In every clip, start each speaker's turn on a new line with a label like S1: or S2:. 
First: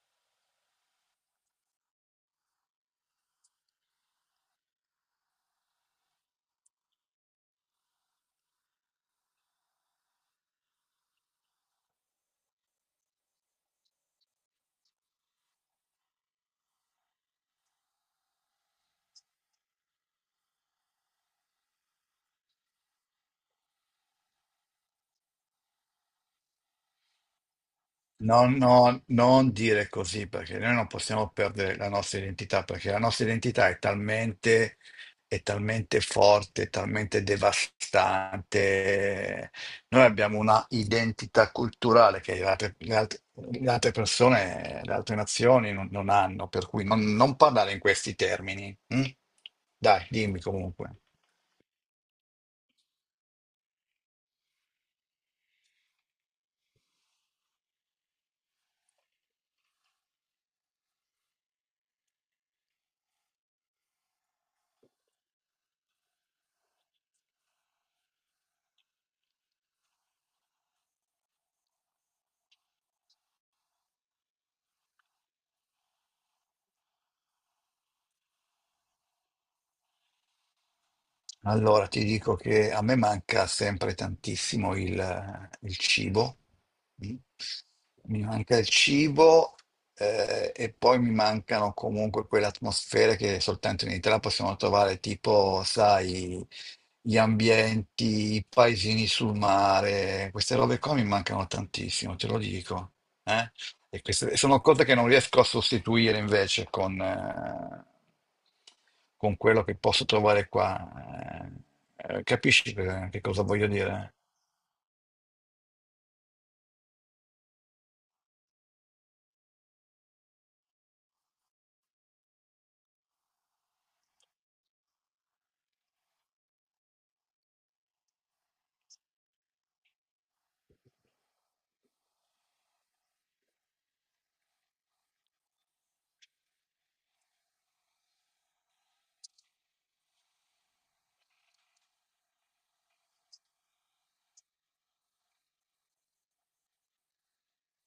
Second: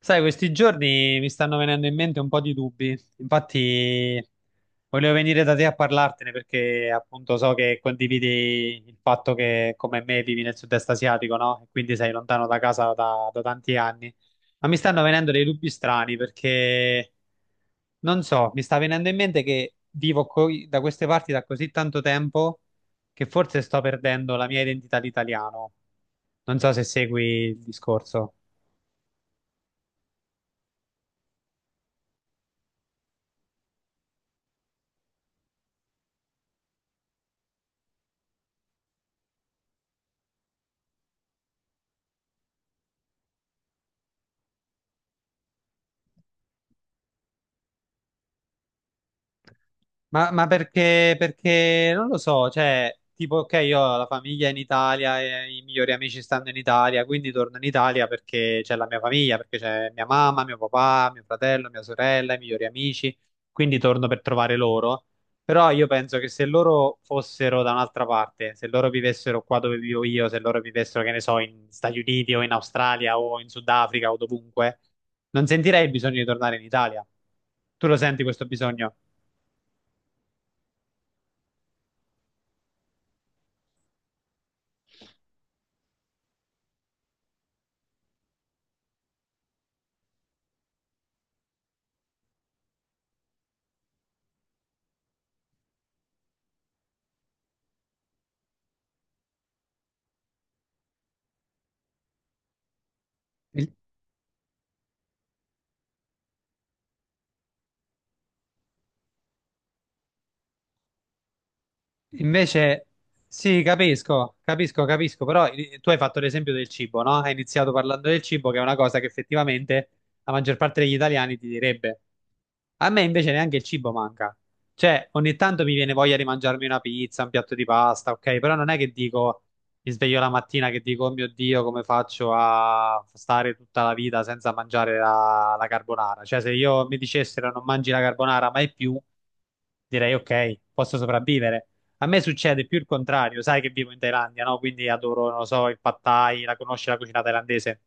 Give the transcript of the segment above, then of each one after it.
S1: Sai, questi giorni mi stanno venendo in mente un po' di dubbi. Infatti, volevo venire da te a parlartene perché appunto so che condividi il fatto che come me vivi nel sud-est asiatico, no? E quindi sei lontano da casa da tanti anni. Ma mi stanno venendo dei dubbi strani perché non so, mi sta venendo in mente che da queste parti da così tanto tempo che forse sto perdendo la mia identità di italiano. Non so se segui il discorso.
S2: No, no, non dire così perché noi non possiamo perdere la nostra identità, perché la nostra identità è talmente forte, è talmente devastante. Noi abbiamo una identità culturale che le altre persone, le altre nazioni non hanno, per cui non parlare in questi termini. Mm? Dai,
S1: Ma,
S2: dimmi
S1: ma
S2: comunque.
S1: perché, perché non lo so, cioè, tipo, ok, io ho la famiglia in Italia, e i migliori amici stanno in Italia, quindi torno in Italia perché c'è la mia famiglia, perché c'è mia mamma, mio papà, mio fratello, mia sorella, i migliori amici, quindi torno per trovare loro. Però io penso che se loro fossero da un'altra parte, se loro vivessero qua dove vivo io, se loro vivessero, che ne so, in Stati Uniti o in Australia o in Sudafrica o dovunque, non sentirei il bisogno di tornare in Italia. Tu lo senti questo bisogno?
S2: Allora, ti dico che a me manca sempre tantissimo il cibo. Mm. Mi manca il cibo, e poi mi mancano comunque quelle atmosfere che soltanto in Italia possiamo trovare, tipo, sai, gli ambienti, i paesini sul mare, queste robe qua mi mancano tantissimo, te lo dico. eh. E queste sono cose che non riesco a sostituire invece con quello che posso trovare qua. Eh, eh, capisci
S1: Invece,
S2: che, che cosa
S1: sì,
S2: voglio dire?
S1: capisco, capisco, capisco, però tu hai fatto l'esempio del cibo, no? Hai iniziato parlando del cibo, che è una cosa che effettivamente la maggior parte degli italiani ti direbbe. A me invece neanche il cibo manca. Cioè, ogni tanto mi viene voglia di mangiarmi una pizza, un piatto di pasta, ok? Però non è che dico, mi sveglio la mattina che dico, oh mio Dio, come faccio a stare tutta la vita senza mangiare la carbonara? Cioè, se io mi dicessero non mangi la carbonara mai più direi ok, posso sopravvivere. A me succede più il contrario, sai che vivo in Thailandia, no? Quindi adoro, non lo so, il pad thai, la conosci la cucina thailandese?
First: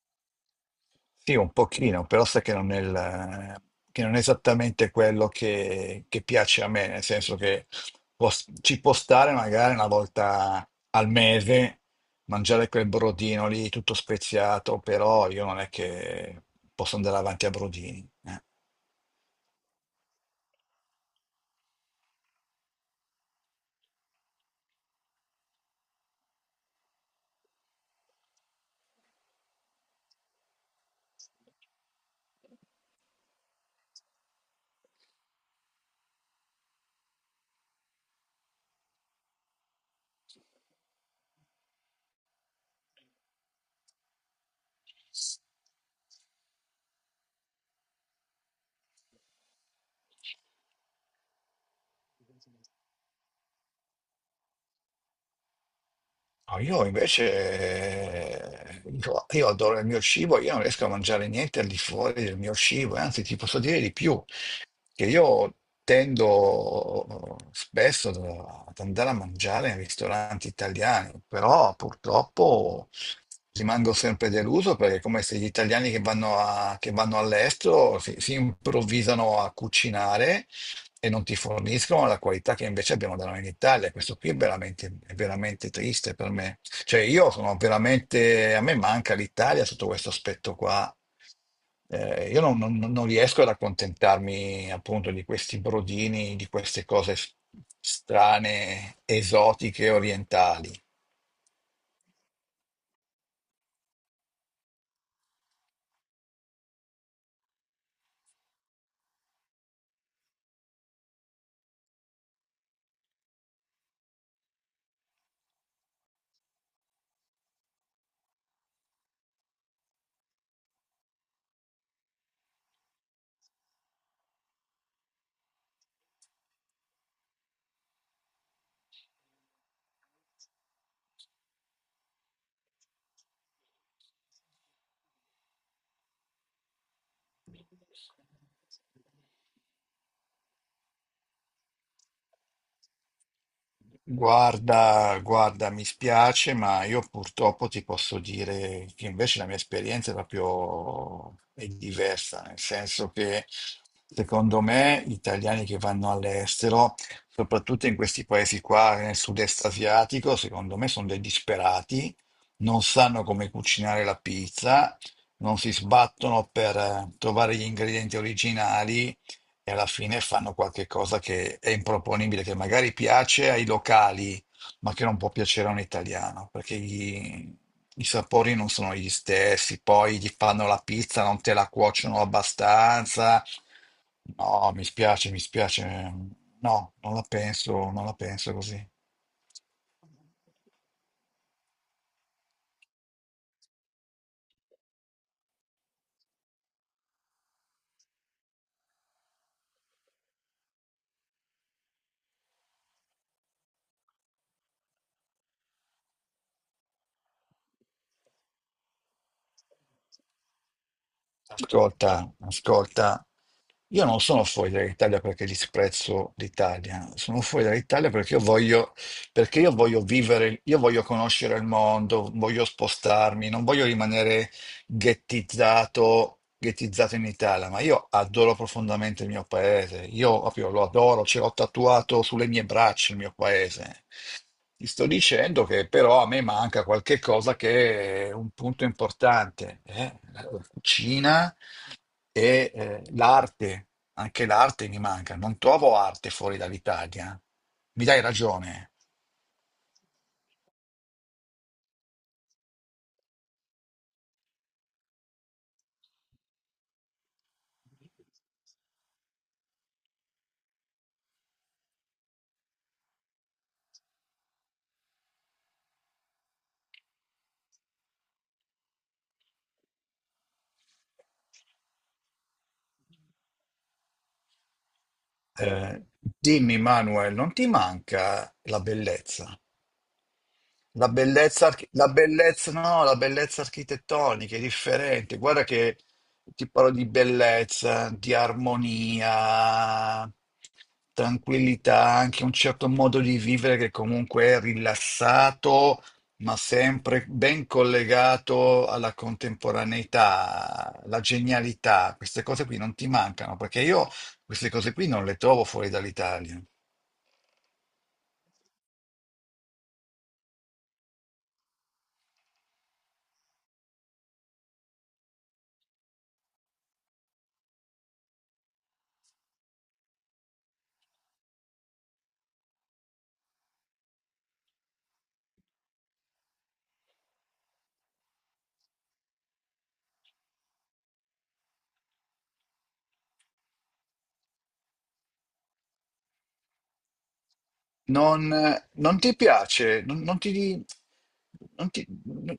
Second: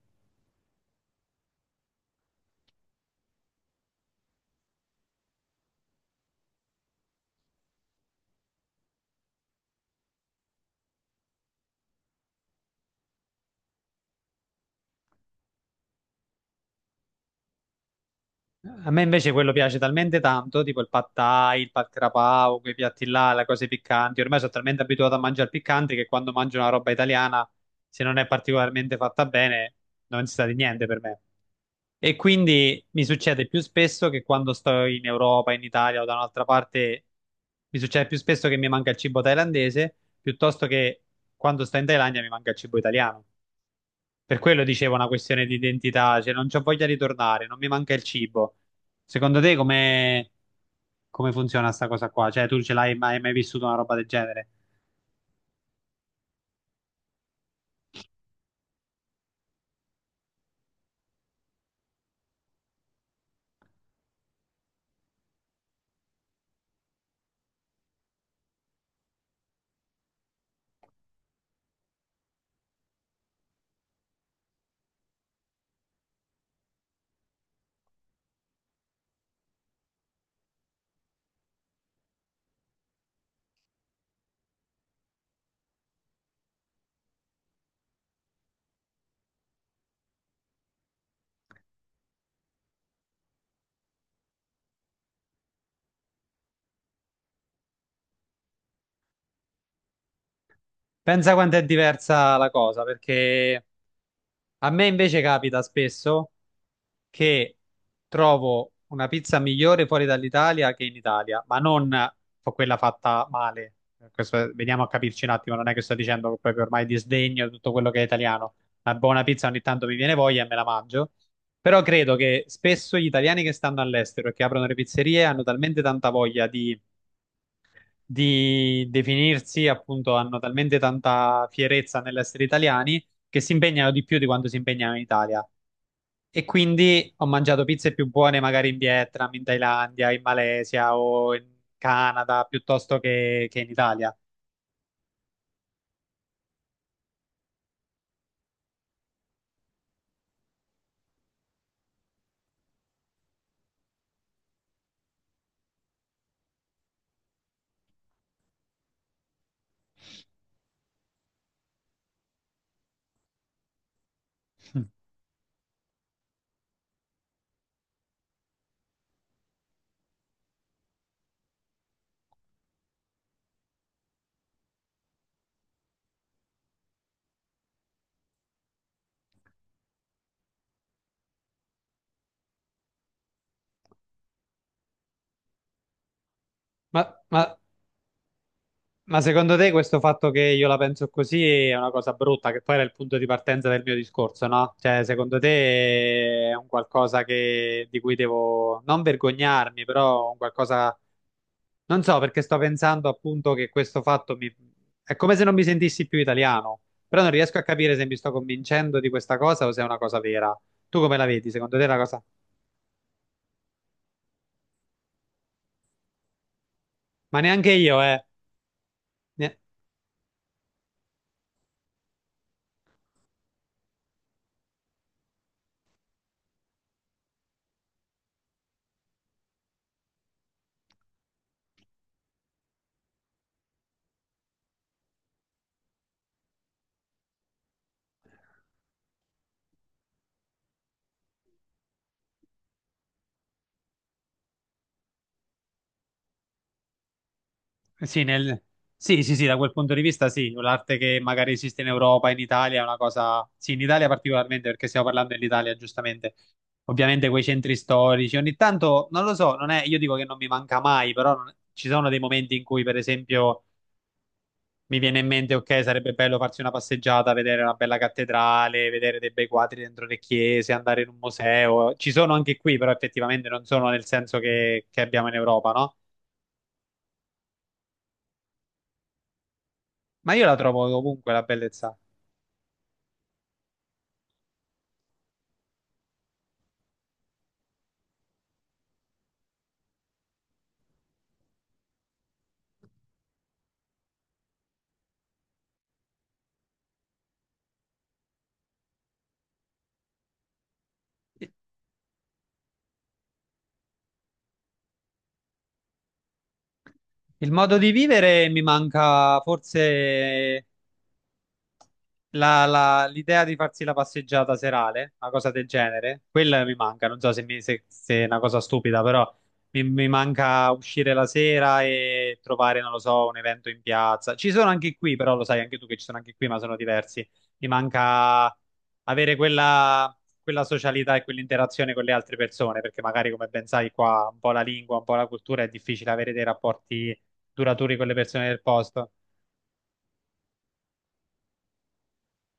S2: Sì, un pochino, però sai che non è, il- che non è esattamente quello che piace a me, nel senso che può- ci può stare magari una volta al mese mangiare quel brodino lì tutto speziato, però io non è che posso andare avanti a brodini.
S1: A me invece quello piace talmente tanto, tipo il pad thai, il pad krapao, quei piatti là, le cose piccanti. Ormai sono talmente abituato a mangiare piccante che quando mangio una roba italiana, se non è particolarmente fatta bene, non si sa di niente per me. E quindi mi succede più spesso che quando sto in Europa, in Italia o da un'altra parte, mi succede più spesso che mi manca il cibo thailandese piuttosto che quando sto in Thailandia mi manca il cibo italiano. Per quello dicevo una questione di identità, cioè non c'ho voglia di tornare, non mi manca il cibo. Secondo te come, come funziona sta cosa qua? Cioè tu ce l'hai mai, mai vissuto una roba del genere?
S2: No, io invece, dico, io adoro il mio cibo, io non riesco a mangiare niente al di fuori del mio cibo, e anzi ti posso dire di più, che io tendo spesso ad andare a mangiare in ristoranti italiani, però purtroppo rimango sempre deluso perché è come se gli italiani che che vanno all'estero si improvvisano a cucinare e non ti forniscono la qualità che invece abbiamo da noi in Italia. Questo qui è è veramente triste per me. Cioè, io sono veramente, a me manca l'Italia sotto questo aspetto qua. Io non riesco ad accontentarmi appunto di questi brodini, di queste strane, esotiche, orientali.
S1: Pensa quanto è diversa la cosa, perché a me invece capita spesso, che trovo una pizza migliore fuori dall'Italia che in Italia, ma non fa- quella fatta male. Veniamo a capirci un attimo, non è che sto dicendo che proprio ormai disdegno tutto quello che è italiano. Una buona pizza ogni tanto mi viene voglia e me la mangio. Però credo che spesso gli italiani che stanno all'estero e che aprono le pizzerie hanno talmente tanta voglia di definirsi, appunto, hanno talmente tanta fierezza nell'essere italiani che si impegnano di più di quanto si impegnano in Italia. E quindi ho mangiato pizze più buone magari in Vietnam, in Thailandia, in Malesia o in Canada piuttosto che in Italia.
S2: Guarda, guarda, mi spiace, ma io purtroppo ti posso dire che invece la mia esperienza è proprio è diversa, nel senso che secondo me gli italiani che vanno all'estero, soprattutto in questi paesi qua, nel sud-est asiatico, secondo me sono dei disperati, non sanno come cucinare la
S1: Mm.
S2: pizza, non si sbattono per trovare gli ingredienti originali e alla fine fanno qualche cosa che è improponibile, che magari piace ai locali, ma che non può piacere a un italiano, perché i sapori non sono gli stessi, poi gli fanno la pizza, non te la cuociono abbastanza. No, mi spiace, mi spiace. No,
S1: Ma, ma-
S2: non la penso così.
S1: ma secondo te questo fatto che io la penso così è una cosa brutta, che poi era il punto di partenza del mio discorso, no? Cioè, secondo te è un qualcosa di cui devo non vergognarmi, però un qualcosa… Non so perché sto pensando appunto che questo fatto mi… è come se non mi sentissi più italiano, però non riesco a capire se mi sto convincendo di questa cosa o se è una cosa vera. Tu come la vedi? Secondo te è una cosa…
S2: Ascolta, ascolta, io non sono fuori dall'Italia perché disprezzo l'Italia,
S1: Ma
S2: sono fuori
S1: neanche io,
S2: dall'Italia
S1: eh.
S2: perché io voglio,
S1: Ne-
S2: perché io voglio vivere, io voglio conoscere il mondo, voglio spostarmi, non voglio rimanere ghettizzato in Italia, ma io adoro profondamente il mio paese, io proprio lo adoro, ce l'ho tatuato sulle mie braccia il mio paese. Ti sto dicendo che però a me manca qualche cosa che è un punto importante, eh? La cucina e l'arte, anche l'arte mi manca, non trovo arte fuori dall'Italia. Mi dai
S1: Sì,
S2: ragione.
S1: sì, sì, sì, da quel punto di vista sì, l'arte che magari esiste in Europa, in Italia è una cosa… Sì, in Italia particolarmente perché stiamo parlando dell'Italia, giustamente. Ovviamente quei centri storici, ogni tanto, non lo so, non è… io dico che non mi manca mai, però ci sono dei momenti in cui, per esempio… mi viene in mente, ok, sarebbe bello farsi una passeggiata, vedere una bella cattedrale, vedere dei bei quadri dentro le chiese, andare in un museo. Ci sono anche qui, però effettivamente non sono nel senso che abbiamo in Europa, no?
S2: Eh, dimmi, Manuel, non ti manca la bellezza?
S1: Ma io la trovo
S2: La
S1: ovunque la bellezza.
S2: bellezza, no, la bellezza architettonica è differente. Guarda che ti parlo di bellezza, di armonia, tranquillità, anche un certo modo di vivere che comunque è rilassato, ma sempre ben collegato alla contemporaneità, la genialità. Queste cose qui non ti mancano, perché io queste cose qui non le trovo fuori dall'Italia.
S1: Il modo di vivere mi manca forse l'idea di farsi la passeggiata serale, una cosa del genere, quella mi manca. Non so se, se è una cosa stupida, però mi manca uscire la sera e trovare, non lo so, un evento in piazza. Ci sono anche qui, però lo sai anche tu che ci sono anche qui, ma sono diversi. Mi manca avere quella, quella socialità e quell'interazione con le altre persone, perché magari, come ben sai, qua un po' la lingua, un po' la cultura è difficile avere dei rapporti duraturi con le persone del
S2: Non,
S1: posto.
S2: non ti piace, non, non ti, non ti-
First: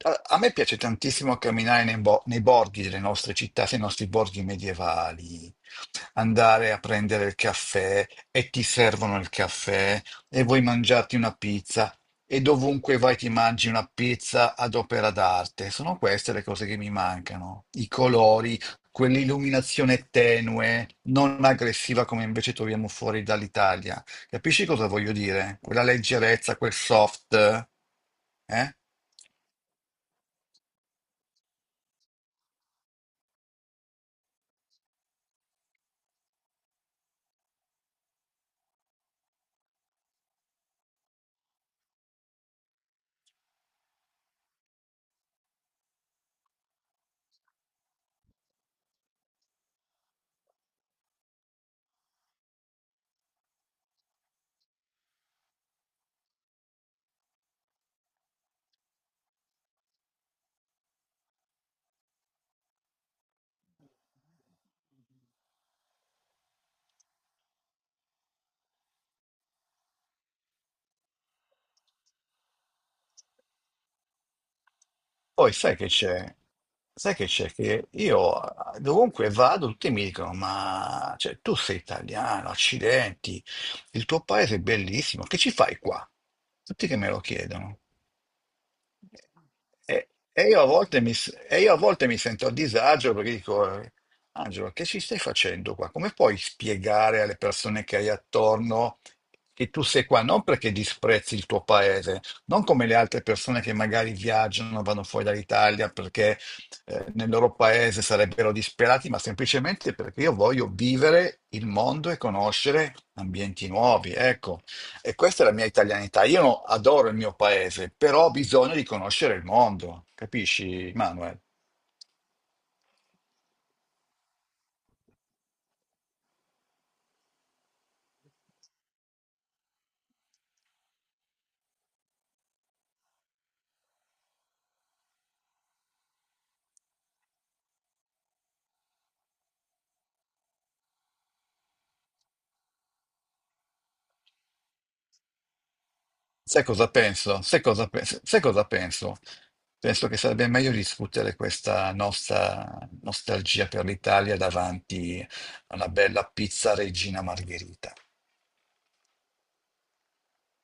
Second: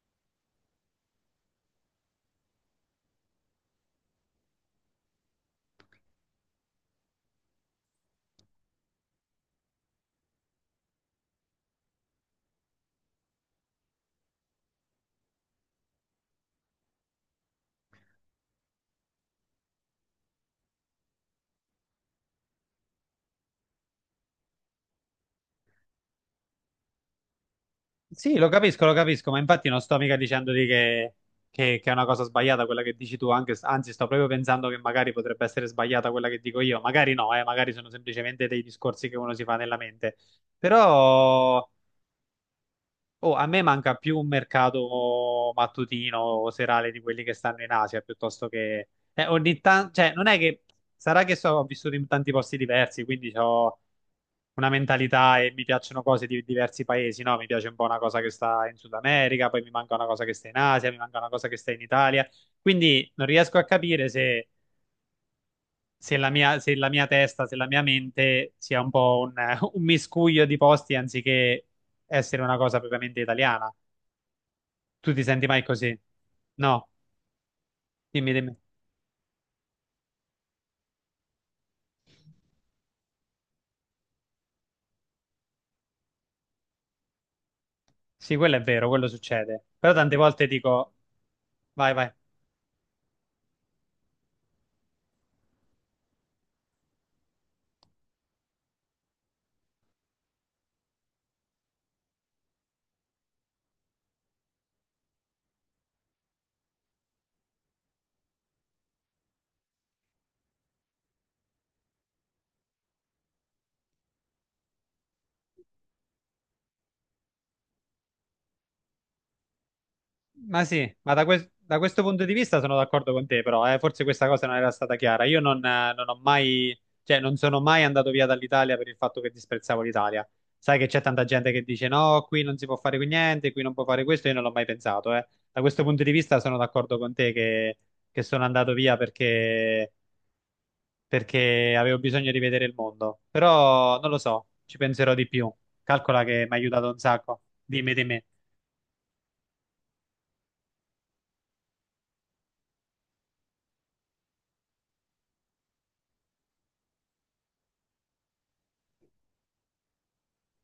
S2: a, a me piace tantissimo camminare nei borghi delle nostre città, nei nostri borghi medievali, andare a prendere il caffè e ti servono il caffè e vuoi mangiarti una pizza e dovunque vai ti mangi una pizza ad opera d'arte. Sono queste le cose che mi mancano, i colori, quell'illuminazione tenue, non aggressiva come invece troviamo fuori dall'Italia. Capisci cosa voglio dire? Quella leggerezza, quel soft.
S1: Sì,
S2: Eh?
S1: lo capisco, ma infatti non sto mica dicendoti che, che è una cosa sbagliata quella che dici tu, anzi sto proprio pensando che magari potrebbe essere sbagliata quella che dico io, magari no, magari sono semplicemente dei discorsi che uno si fa nella mente, però oh, a me manca più un mercato mattutino o serale di quelli che stanno in Asia, piuttosto che… ogni tanto, cioè non è che… Sarà che so, ho vissuto in tanti posti diversi, quindi ho una mentalità e mi piacciono cose di diversi paesi, no? Mi piace un po' una cosa che sta in Sud America, poi mi manca una cosa che sta in Asia, mi manca una cosa che sta in Italia. Quindi non riesco a capire se, se la mia, se la mia testa, se la mia mente sia un po' un, un miscuglio di posti anziché essere una cosa propriamente italiana. Tu ti senti
S2: Poi
S1: mai
S2: sai che
S1: così?
S2: c'è?
S1: No,
S2: Sai che c'è? Che
S1: dimmi, dimmi.
S2: io, dovunque vado, tutti mi dicono: ma cioè, tu sei italiano, accidenti, il tuo paese è bellissimo, che ci fai qua? Tutti che me lo chiedono.
S1: Sì, quello è vero, quello succede. Però
S2: E,
S1: tante
S2: e
S1: volte
S2: io a
S1: dico,
S2: volte mi, s- e io a
S1: vai,
S2: volte
S1: vai.
S2: mi sento a disagio perché dico, Angelo, che ci stai facendo qua? Come puoi spiegare alle persone che hai attorno che tu sei qua? Non perché disprezzi il tuo paese, non come le altre persone che magari viaggiano, vanno fuori dall'Italia perché nel loro paese sarebbero disperati, ma semplicemente perché io voglio vivere il mondo e conoscere ambienti nuovi. Ecco. E questa è la mia italianità. Io no- Adoro il mio paese, però ho bisogno di conoscere il mondo,
S1: Ma sì,
S2: capisci,
S1: ma
S2: Manuel?
S1: da questo punto di vista sono d'accordo con te, però forse questa cosa non era stata chiara. Io non, non ho mai, cioè non sono mai andato via dall'Italia per il fatto che disprezzavo l'Italia. Sai che c'è tanta gente che dice no, qui non si può fare qui niente, qui non può fare questo, io non l'ho mai pensato, eh. Da questo punto di vista sono d'accordo con te che sono andato via perché, perché avevo bisogno di vedere il mondo. Però non lo so, ci penserò di più. Calcola che mi ha
S2: Sai
S1: aiutato
S2: cosa
S1: un
S2: penso?
S1: sacco.
S2: Sai cosa
S1: Dimmi di
S2: penso?
S1: me.
S2: Sai cosa penso? Penso che sarebbe meglio discutere questa nostra nostalgia per l'Italia davanti a una bella pizza Regina Margherita.